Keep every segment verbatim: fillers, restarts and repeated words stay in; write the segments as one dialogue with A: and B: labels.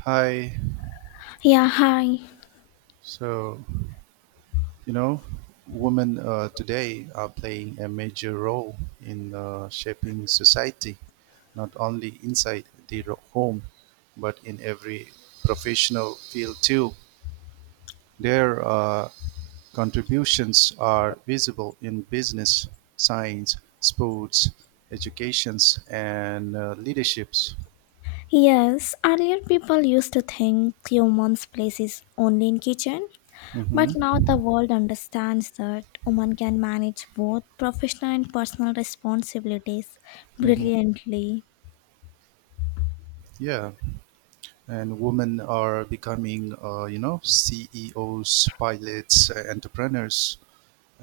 A: Hi.
B: Yeah, hi.
A: So, you know, women uh, today are playing a major role in uh, shaping society, not only inside the ro- home, but in every professional field too. Their uh, contributions are visible in business, science, sports, educations, and uh, leaderships.
B: Yes, earlier people used to think woman's place is only in kitchen,
A: hmm
B: but now the world understands that women can manage both professional and personal responsibilities
A: hmm
B: brilliantly.
A: Yeah, and women are becoming, uh, you know, C E Os, pilots, uh, entrepreneurs,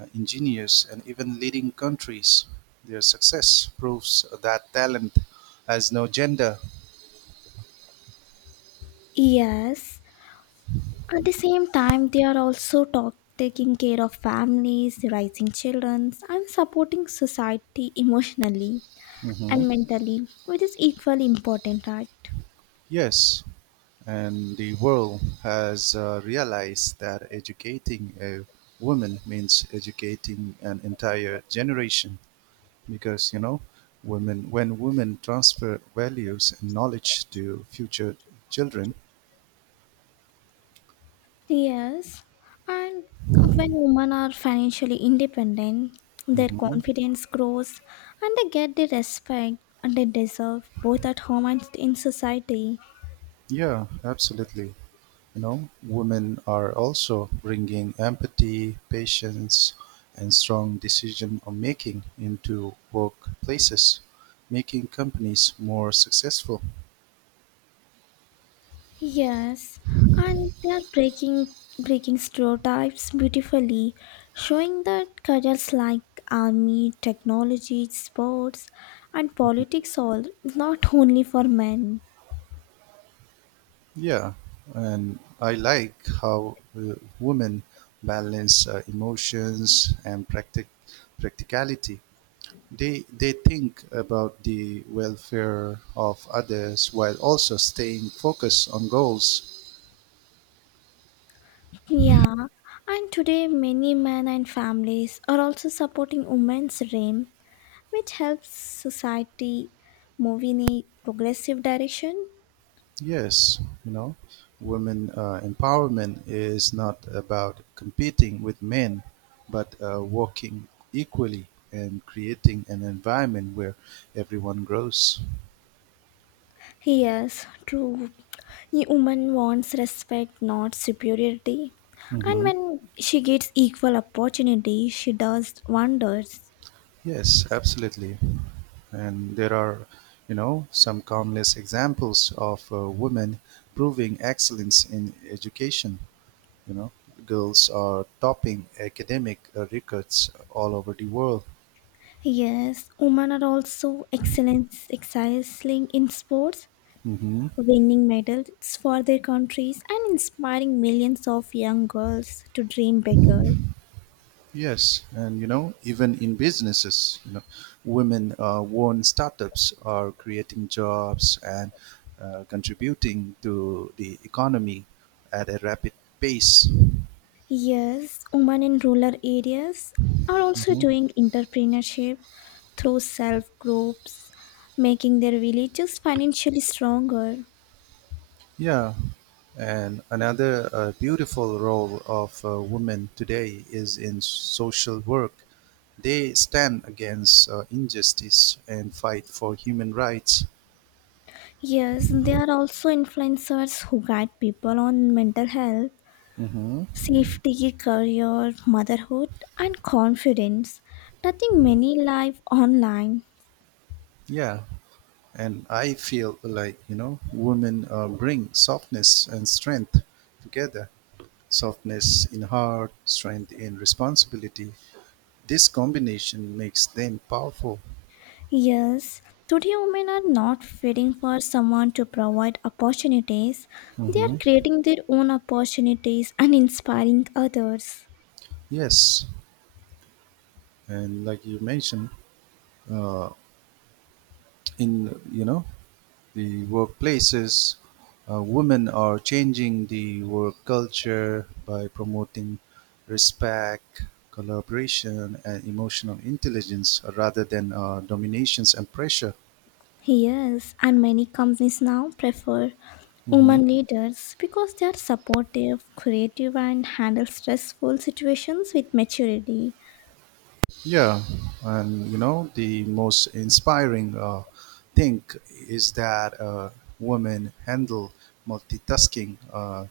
A: uh, engineers, and even leading countries. Their success proves that talent has no gender.
B: Yes, at the same time they are also talk- taking care of families, raising children, and supporting society emotionally
A: Mhm.
B: and mentally, which is equally important, right?
A: Yes, and the world has uh, realized that educating a woman means educating an entire generation because, you know, women when women transfer values and knowledge to future children.
B: Yes, and when women are financially independent, their
A: Mhm.
B: confidence grows and they get the respect and they deserve both at home and in society.
A: Yeah, absolutely. You know, women are also bringing empathy, patience, and strong decision making into workplaces, making companies more successful.
B: Yes, and they are breaking breaking stereotypes beautifully, showing that careers like army, technology, sports, and politics all not only for men.
A: Yeah, and I like how uh, women balance uh, emotions and practic- practicality. They, they think about the welfare of others while also staying focused on goals.
B: Yeah, and today many men and families are also supporting women's dream, which helps society move in a progressive direction.
A: Yes, you know, women uh, empowerment is not about competing with men, but uh, working equally and creating an environment where everyone grows.
B: Yes, true. A woman wants respect, not superiority. And
A: hmm
B: when she gets equal opportunity, she does wonders.
A: Yes, absolutely. And there are, you know, some countless examples of uh, women proving excellence in education. You know, girls are topping academic uh, records all over the world.
B: Yes, women are also excellence excelling in sports
A: hmm
B: winning medals for their countries and inspiring millions of young girls to dream bigger.
A: Yes, and you know, even in businesses, you know, women uh, own startups are creating jobs and uh, contributing to the economy at a rapid pace.
B: Yes, women in rural areas are also
A: Mhm.
B: doing entrepreneurship through self groups, making their villages financially stronger.
A: Yeah, and another uh, beautiful role of uh, women today is in social work. They stand against uh, injustice and fight for human rights.
B: Yes, there are also influencers who guide people on mental health,
A: hmm
B: safety, career, motherhood, and confidence, touching many lives online.
A: Yeah, and I feel like, you know, women uh, bring softness and strength together, softness in heart, strength in responsibility. This combination makes them powerful.
B: Yes, today women are not waiting for someone to provide opportunities. They are
A: Mhm.
B: creating their own opportunities and inspiring others.
A: Yes. And like you mentioned, uh, in, you know, the workplaces, uh, women are changing the work culture by promoting respect, collaboration, and emotional intelligence uh, rather than uh, dominations and pressure.
B: Yes, and many companies now prefer
A: Mhm.
B: women leaders because they are supportive, creative, and handle stressful situations with maturity.
A: Yeah, and you know the most inspiring uh, thing is that uh, women handle multitasking uh,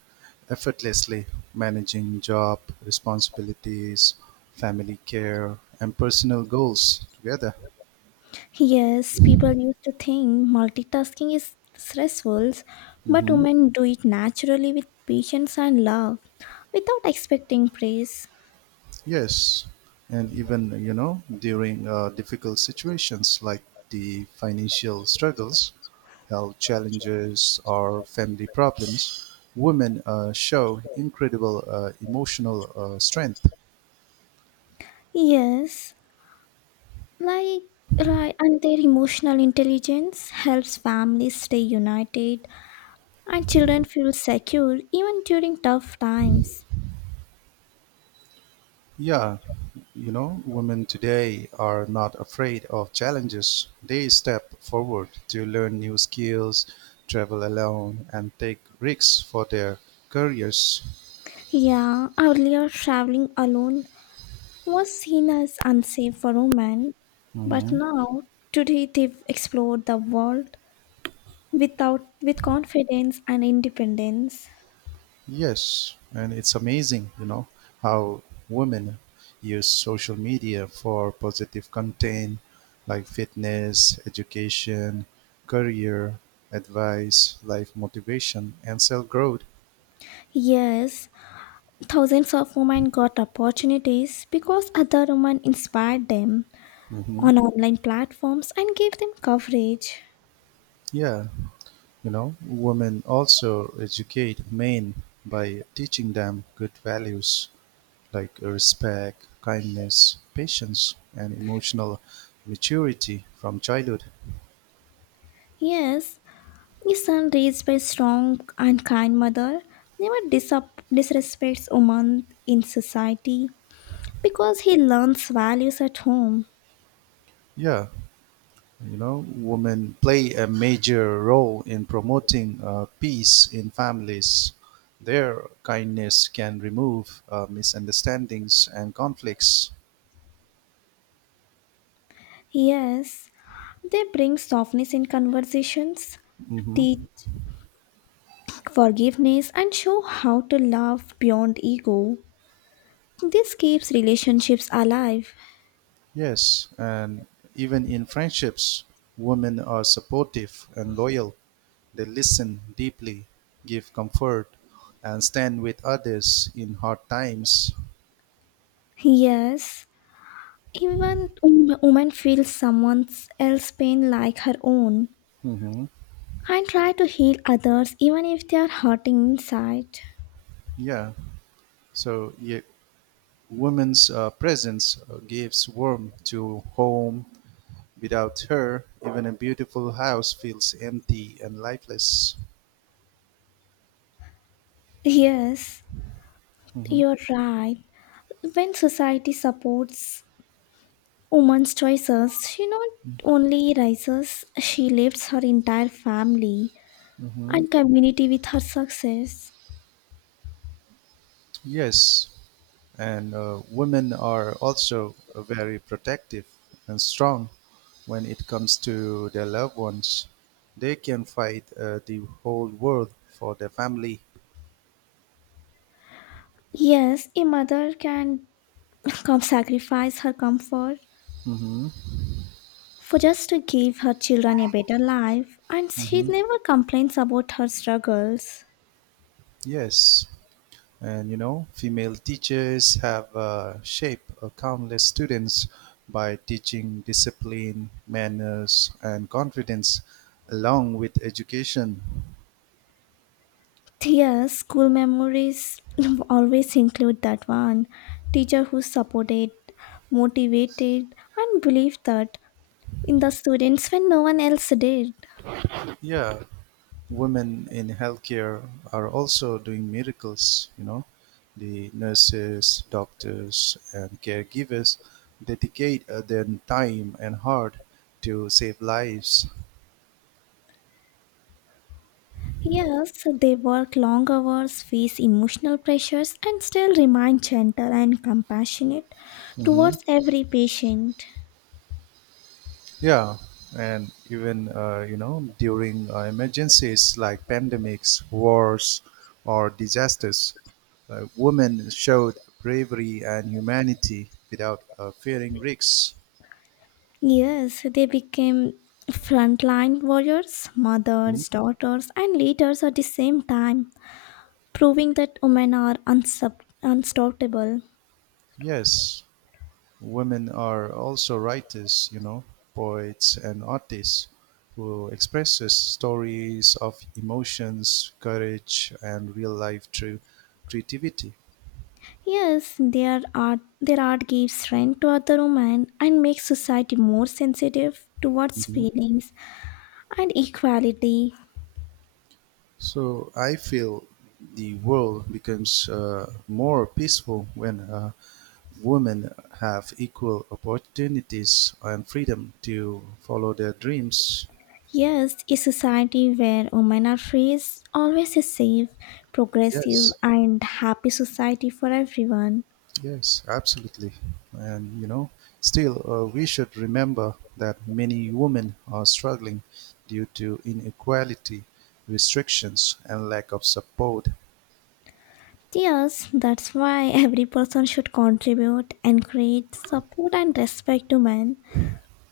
A: effortlessly, managing job responsibilities, family care, and personal goals together.
B: Yes, people used to think multitasking is stressful, but
A: Mhm.
B: women do it naturally with patience and love without expecting praise.
A: Yes, and even you know during uh, difficult situations like the financial struggles, health challenges, or family problems, women uh, show incredible uh, emotional uh, strength.
B: Yes, like right, and their emotional intelligence helps families stay united and children feel secure even during tough times.
A: Yeah, you know, women today are not afraid of challenges. They step forward to learn new skills, travel alone, and take risks for their careers.
B: Yeah, earlier traveling alone was seen as unsafe for women, but
A: Mhm.
B: now today they've explored the world without with confidence and independence.
A: Yes, and it's amazing, you know, how women use social media for positive content like fitness, education, career, advice, life motivation, and self growth.
B: Yes, thousands of women got opportunities because other women inspired them
A: hmm
B: on online platforms and gave them coverage.
A: Yeah, you know, women also educate men by teaching them good values like respect, kindness, patience, and emotional maturity from childhood.
B: Yes, a son raised by a strong and kind mother never disap- disrespects women in society because he learns values at home.
A: Yeah, you know, women play a major role in promoting uh, peace in families. Their kindness can remove uh, misunderstandings and conflicts.
B: Yes, they bring softness in conversations,
A: hmm
B: teach forgiveness, and show how to love beyond ego. This keeps relationships alive.
A: Yes, and even in friendships, women are supportive and loyal. They listen deeply, give comfort, and stand with others in hard times.
B: Yes, even wom- woman feels someone else's pain like her own
A: hmm
B: and try to heal others even if they are hurting inside.
A: Yeah. So yeah, women's uh, presence uh, gives warmth to home. Without her, even a beautiful house feels empty and lifeless.
B: Yes,
A: hmm
B: you're right. When society supports woman's choices, she not only rises, she lifts her entire family
A: hmm
B: and community with her success.
A: Yes, and uh, women are also very protective and strong when it comes to their loved ones. They can fight uh, the whole world for their family.
B: Yes, a mother can come sacrifice her comfort
A: hmm
B: for just to give her children a better life, and she
A: hmm
B: never complains about her struggles.
A: Yes. And you know, female teachers have uh, shaped uh, countless students by teaching discipline, manners, and confidence along with education.
B: Yes, school memories always include that one teacher who supported, motivated, and believed that in the students when no one else did.
A: Yeah, women in healthcare are also doing miracles, you know. The nurses, doctors, and caregivers dedicate uh, their time and heart to save lives.
B: Yes, they work long hours, face emotional pressures, and still remain gentle and compassionate
A: Mhm.
B: towards every patient.
A: Yeah, and even uh, you know during uh, emergencies like pandemics, wars, or disasters, uh, women showed bravery and humanity without uh, fearing risks.
B: Yes, they became frontline warriors,
A: Hmm?
B: mothers, daughters, and leaders at the same time, proving that women are unsub- unstoppable.
A: Yes, women are also writers, you know, poets and artists who expresses stories of emotions, courage, and real life through creativity.
B: Yes, their art, their art gives strength to other women and makes society more sensitive towards feelings and equality.
A: So I feel the world becomes uh, more peaceful when uh, women have equal opportunities and freedom to follow their dreams.
B: Yes, a society where women are free is always a safe, progressive,
A: Yes,
B: and happy society for everyone.
A: yes, absolutely. And you know, still, uh, we should remember that many women are struggling due to inequality, restrictions, and lack of support.
B: Yes, that's why every person should contribute, and create support, and respect to men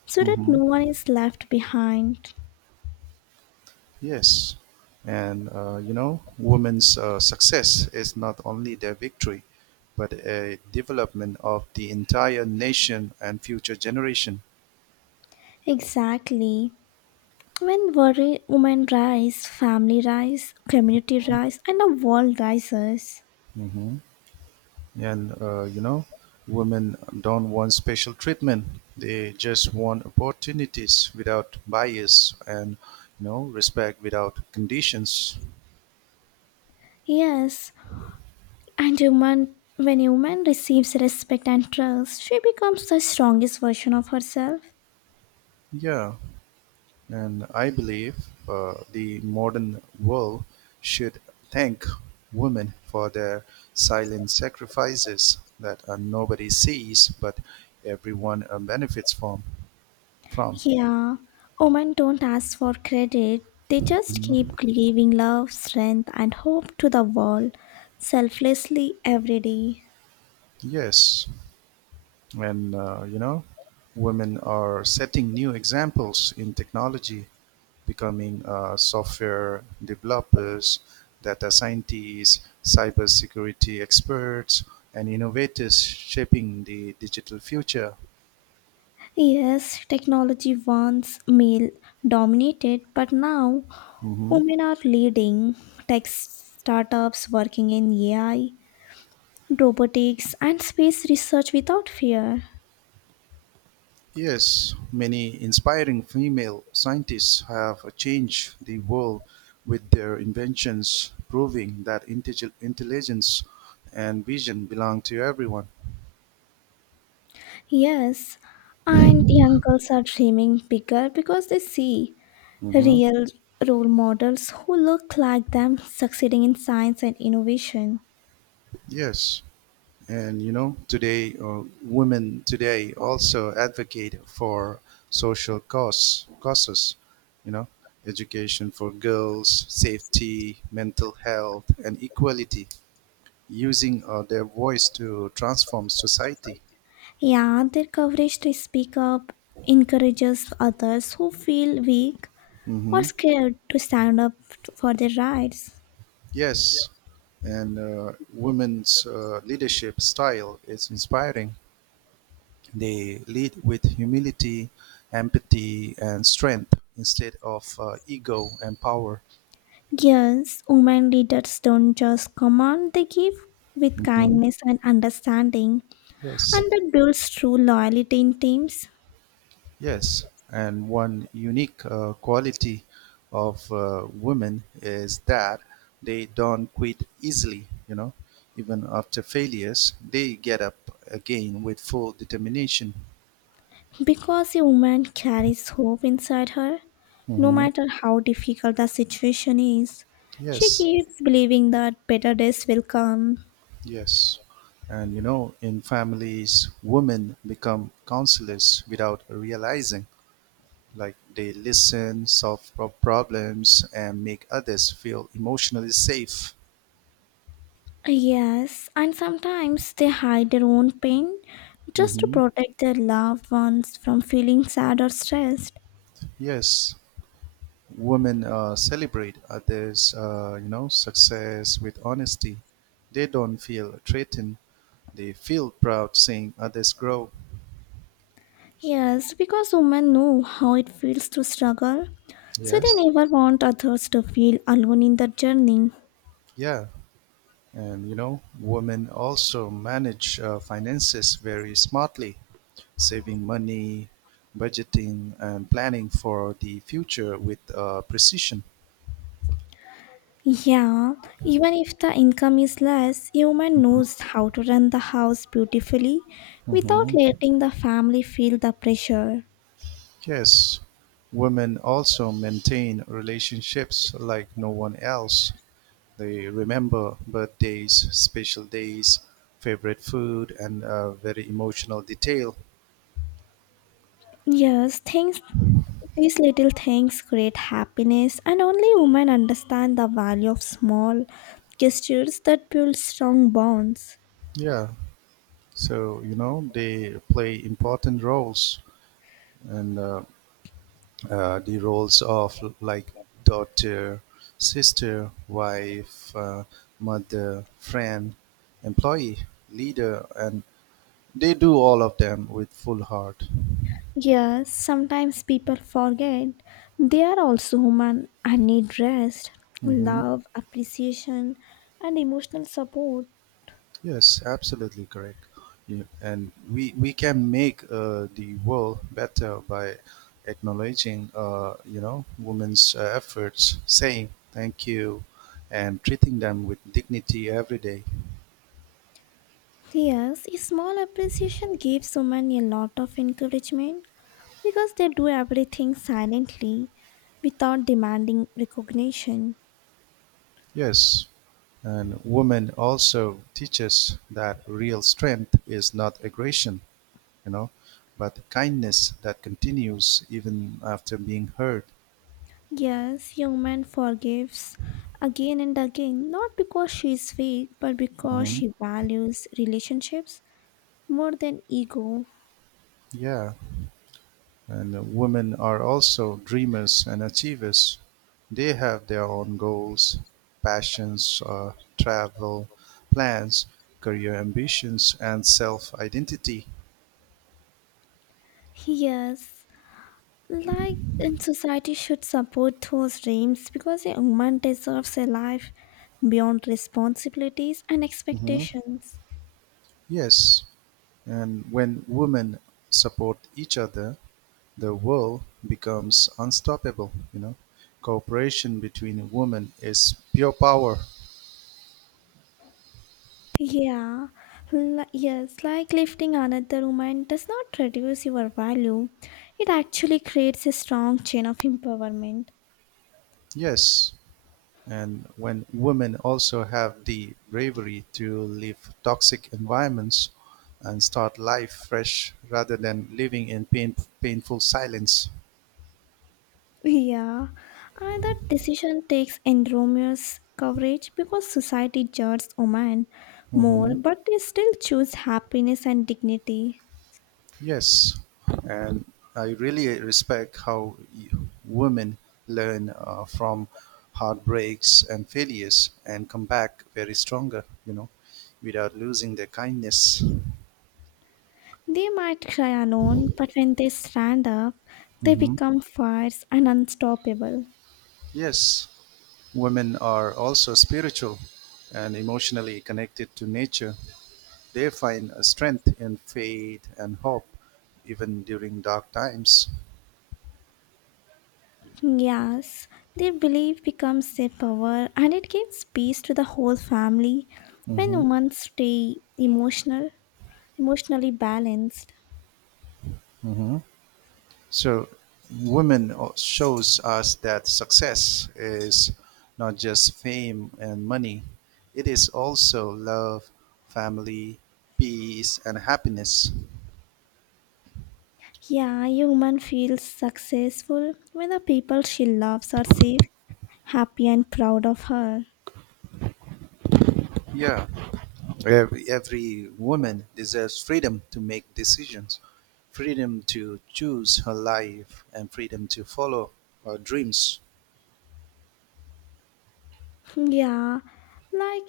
B: so that
A: Mm-hmm.
B: no one is left behind.
A: Yes, and uh, you know, women's uh, success is not only their victory, but a development of the entire nation and future generation.
B: Exactly. When worry, women rise, family rise, community rise, and the world rises.
A: hmm And uh, you know, women don't want special treatment; they just want opportunities without bias and, you know, respect without conditions.
B: Yes, and human, when a woman receives respect and trust, she becomes the strongest version of herself.
A: Yeah, and I believe uh, the modern world should thank women for their silent sacrifices that uh, nobody sees but everyone uh, benefits from. from.
B: Yeah, women don't ask for credit. They just keep
A: Mhm.
B: giving love, strength, and hope to the world selflessly every day.
A: Yes, and uh, you know, women are setting new examples in technology, becoming uh, software developers, data scientists, cybersecurity experts, and innovators shaping the digital future.
B: Yes, technology once male dominated, but now
A: hmm
B: women are leading tech startups working in A I, robotics, and space research without fear.
A: Yes, many inspiring female scientists have changed the world with their inventions, proving that intellig- intelligence and vision belong to everyone.
B: Yes, and young girls are dreaming bigger because they see
A: hmm
B: real role models who look like them succeeding in science and innovation.
A: Yes. And you know, today, uh, women today also advocate for social cause, causes, you know, education for girls, safety, mental health, and equality, using uh, their voice to transform society.
B: Yeah, their courage to speak up encourages others who feel weak or
A: hmm
B: scared to stand up for their rights.
A: Yes, and uh, women's uh, leadership style is inspiring. They lead with humility, empathy, and strength instead of uh, ego and power.
B: Yes, women leaders don't just command, they give with
A: Mm-hmm.
B: kindness and understanding,
A: Yes,
B: and that builds true loyalty in teams.
A: yes, and one unique uh, quality of uh, women is that they don't quit easily. You know, even after failures, they get up again with full determination.
B: Because a woman carries hope inside her, no
A: hmm
B: matter how difficult the situation is, she
A: Yes,
B: keeps believing that better days will come.
A: yes, and you know, in families, women become counselors without realizing. Like they listen, solve pro- problems, and make others feel emotionally safe.
B: Yes, and sometimes they hide their own pain just to
A: hmm
B: protect their loved ones from feeling sad or stressed.
A: Yes, women uh, celebrate others, uh, you know, success with honesty. They don't feel threatened. They feel proud seeing others grow.
B: Yes, because women know how it feels to struggle, so they
A: Yes.
B: never want others to feel alone in their journey.
A: Yeah. And you know, women also manage uh, finances very smartly, saving money, budgeting, and planning for the future with uh, precision.
B: Yeah, even if the income is less, human knows how to run the house beautifully without
A: Mhm.
B: letting the family feel the pressure.
A: Yes. Women also maintain relationships like no one else. They remember birthdays, special days, favorite food, and uh, very emotional detail.
B: Yes, things these little things create happiness and only women understand the value of small gestures that build strong bonds.
A: Yeah. So, you know, they play important roles and uh, uh, the roles of like daughter, sister, wife, uh, mother, friend, employee, leader, and they do all of them with full heart.
B: Yes, sometimes people forget they are also human and need rest,
A: hmm
B: love, appreciation and emotional support.
A: Yes, absolutely correct. Yeah, and we we can make uh, the world better by acknowledging, uh, you know, women's uh, efforts, saying thank you, and treating them with dignity every day.
B: Yes, a small appreciation gives women a lot of encouragement because they do everything silently without demanding recognition.
A: Yes, and women also teaches that real strength is not aggression, you know, but kindness that continues even after being hurt.
B: Yes, a woman forgives again and again, not because she is weak, but because
A: hmm
B: she values relationships more than ego.
A: Yeah. And women are also dreamers and achievers. They have their own goals, passions, uh, travel plans, career ambitions, and self identity.
B: Yes, like in society should support those dreams because a woman deserves a life beyond responsibilities and
A: hmm
B: expectations.
A: Yes, and when women support each other, the world becomes unstoppable. You know, cooperation between women is pure power.
B: Yeah, li- yes, like lifting another woman does not reduce your value. It actually creates a strong chain of empowerment.
A: Yes, and when women also have the bravery to leave toxic environments and start life fresh rather than living in pain, painful silence.
B: Yeah, and that decision takes enormous coverage because society judges women more,
A: hmm
B: but they still choose happiness and dignity.
A: Yes, and I really respect how y- women learn uh, from heartbreaks and failures and come back very stronger, you know, without losing their kindness.
B: They might cry alone, but when they stand up, they
A: hmm
B: become fierce and unstoppable.
A: Yes, women are also spiritual and emotionally connected to nature. They find a strength in faith and hope, even during dark times.
B: Yes, their belief becomes their power and it gives peace to the whole family when
A: hmm
B: women stay emotional, emotionally balanced.
A: hmm So, women o- shows us that success is not just fame and money; it is also love, family, peace, and happiness.
B: Yeah, a woman feels successful when the people she loves are safe, happy and proud of her.
A: Yeah. Every, every woman deserves freedom to make decisions, freedom to choose her life, and freedom to follow her dreams.
B: Yeah, like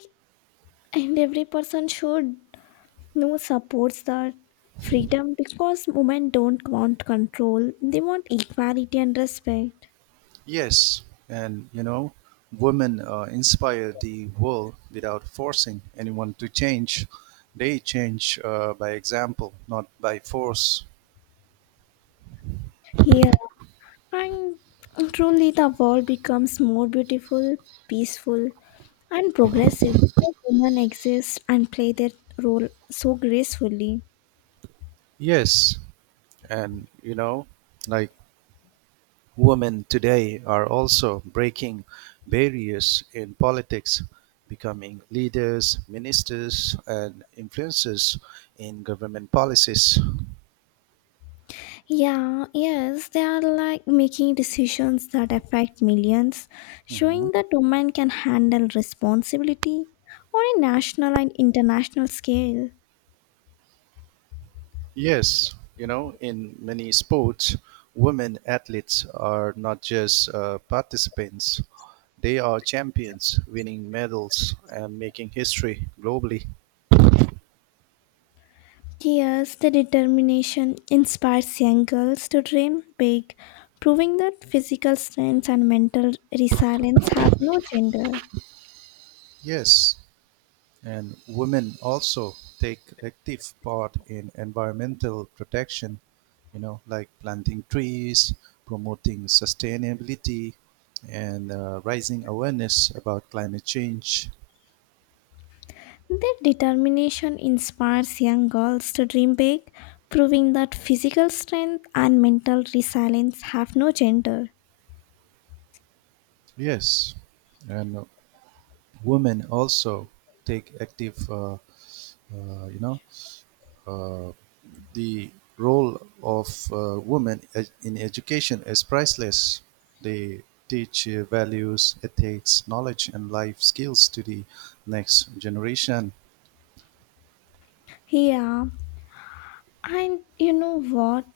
B: and every person should know supports that freedom because women don't want control, they want equality and respect.
A: Yes, and you know, women uh, inspire the world without forcing anyone to change. They change uh, by example, not by force.
B: Here and truly, the world becomes more beautiful, peaceful, and progressive because women exist and play their role so gracefully.
A: Yes, and you know, like women today are also breaking barriers in politics, becoming leaders, ministers, and influencers in government policies.
B: Yeah, yes, they are like making decisions that affect millions,
A: Mhm.
B: showing that women can handle responsibility on a national and international scale.
A: Yes, you know, in many sports, women athletes are not just uh, participants, they are champions, winning medals and making history globally.
B: Yes, the determination inspires young girls to dream big, proving that physical strength and mental resilience have no gender.
A: Yes, and women also take active part in environmental protection, you know, like planting trees, promoting sustainability, and uh, raising awareness about climate change.
B: Their determination inspires young girls to dream big, proving that physical strength and mental resilience have no gender.
A: Yes, and women also take active, uh, uh, you know, uh, the role of uh, women e, in education is priceless. They teach uh, values, ethics, knowledge, and life skills to the next generation.
B: Yeah, and you know what?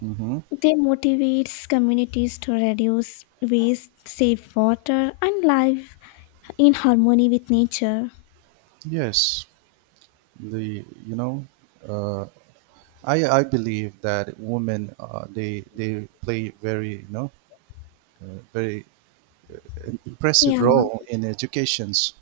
A: hmm
B: They motivates communities to reduce waste, save water, and live in harmony with nature.
A: Yes, the you know, uh, I I believe that women uh, they they play very, you know, uh, very impressive
B: Yeah.
A: role in educations.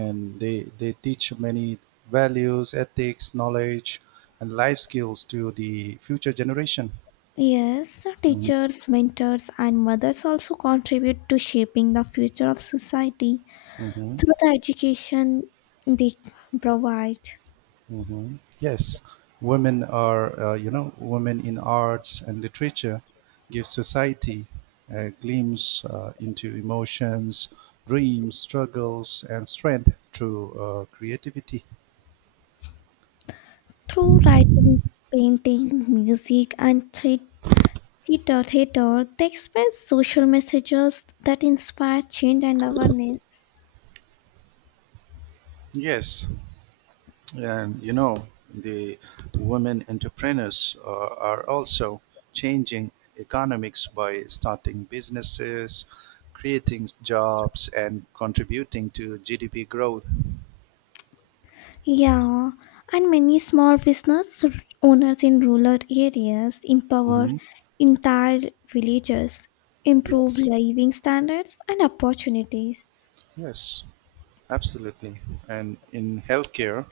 A: And they they teach many values, ethics, knowledge, and life skills to the future generation.
B: Yes, the
A: hmm
B: teachers, mentors, and mothers also contribute to shaping the future of society
A: hmm
B: through the education they provide.
A: hmm Yes, women are uh, you know women in arts and literature give society a glimpse uh, into emotions, dreams, struggles, and strength through uh, creativity.
B: Through writing, painting, music, and thea- theater, theater, they express social messages that inspire change and awareness.
A: Yes, and you know, the women entrepreneurs uh, are also changing economics by starting businesses, creating jobs, and contributing to G D P growth.
B: Yeah, and many small business owners in rural areas empower
A: hmm
B: entire villages, improve
A: Yes,
B: living standards and opportunities.
A: yes, absolutely. And in healthcare,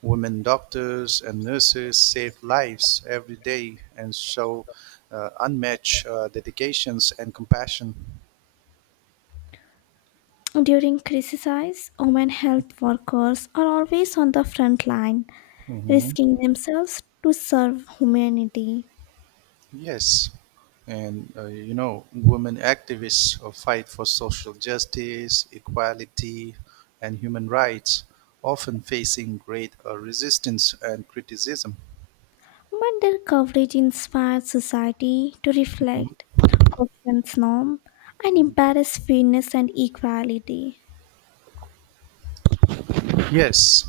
A: women doctors and nurses save lives every day and show uh, unmatched uh, dedications and compassion.
B: During crises, women health workers are always on the front line, risking themselves to serve humanity.
A: Yes, and uh, you know, women activists uh, fight for social justice, equality, and human rights, often facing great uh, resistance and criticism.
B: But their coverage inspires society to reflect, questions norm, and embrace fairness and equality.
A: Yes,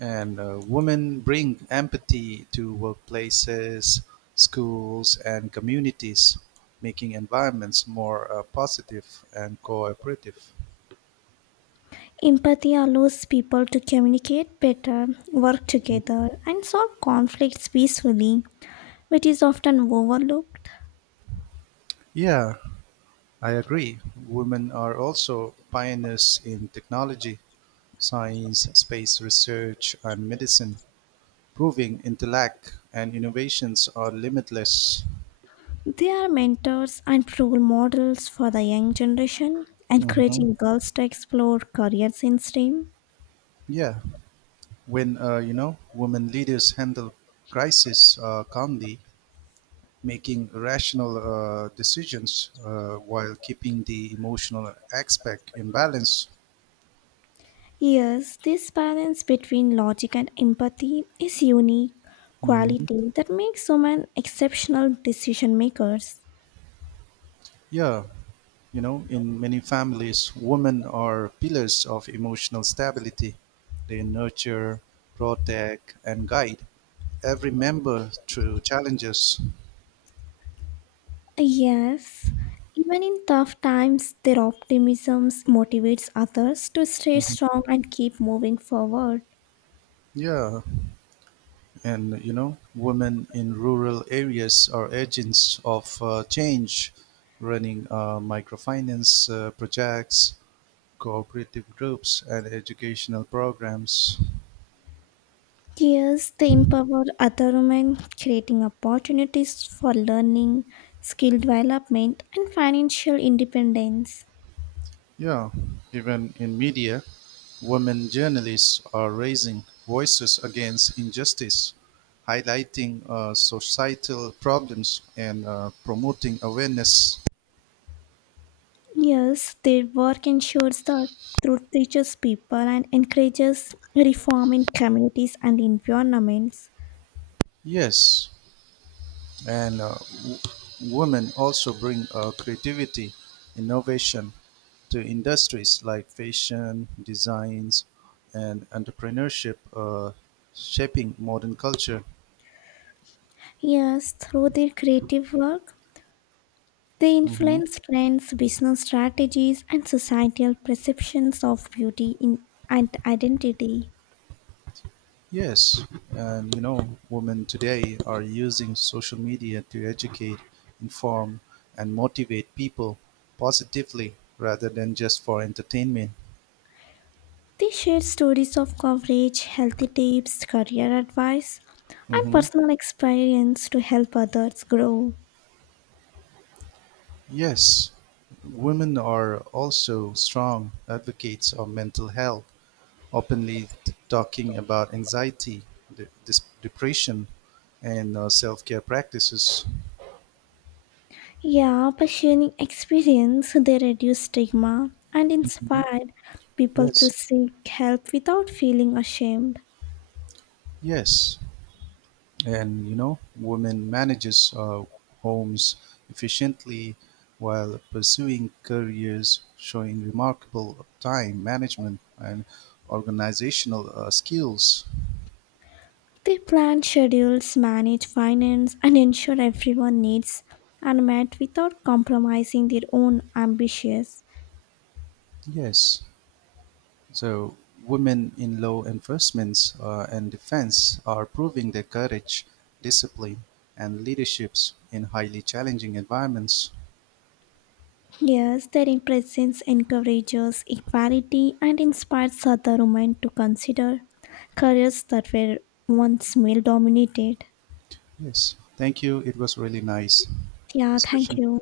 A: and uh, women bring empathy to workplaces, schools, and communities, making environments more uh, positive and cooperative.
B: Empathy allows people to communicate better, work together, and solve conflicts peacefully, which is often overlooked.
A: Yeah, I agree. Women are also pioneers in technology, science, space research, and medicine, proving intellect and innovations are limitless.
B: They are mentors and role models for the young generation,
A: hmm
B: encouraging girls to explore careers in STEM.
A: Yeah, when uh, you know women leaders handle crisis uh, calmly, making rational uh, decisions uh, while keeping the emotional aspect in balance.
B: Yes, this balance between logic and empathy is unique
A: Mhm.
B: quality that makes women exceptional decision makers.
A: Yeah, you know, in many families, women are pillars of emotional stability. They nurture, protect, and guide every member through challenges.
B: Yes, even in tough times, their optimism motivates others to stay
A: Mhm.
B: strong and keep moving forward.
A: Yeah, and you know, women in rural areas are agents of uh, change, running uh, microfinance uh, projects, cooperative groups, and educational programs.
B: Yes, they empower other women, creating opportunities for learning, skill development, and financial independence.
A: Yeah, even in media, women journalists are raising voices against injustice, highlighting uh, societal problems and uh, promoting awareness.
B: Yes, their work ensures that truth reaches people and encourages reform in communities and environments.
A: Yes, and uh, w- women also bring uh, creativity, innovation to industries like fashion, designs, and entrepreneurship, uh, shaping modern culture.
B: Yes, through their creative work, they
A: hmm
B: influence trends, business strategies, and societal perceptions of beauty in, and identity.
A: Yes, and you know, women today are using social media to educate, inform, and motivate people positively rather than just for entertainment.
B: They share stories of coverage, healthy tips, career advice, and
A: hmm
B: personal experience to help others grow.
A: Yes, women are also strong advocates of mental health, openly t- talking about anxiety, de- dis- depression, and uh, self care practices.
B: Yeah, by sharing experience, they reduce stigma and
A: Mhm.
B: inspire people to
A: Yes,
B: seek help without feeling ashamed.
A: yes. And you know, women manages uh, homes efficiently while pursuing careers, showing remarkable time management and organizational uh, skills.
B: They plan schedules, manage finance, and ensure everyone needs are met without compromising their own ambitions.
A: Yes. So women in law enforcement uh, and defense are proving their courage, discipline, and leaderships in highly challenging environments.
B: Yes, their presence encourages equality and inspires other women to consider careers that were once male dominated.
A: Yes. Thank you. It was really nice
B: Yeah, thank
A: discussion.
B: you.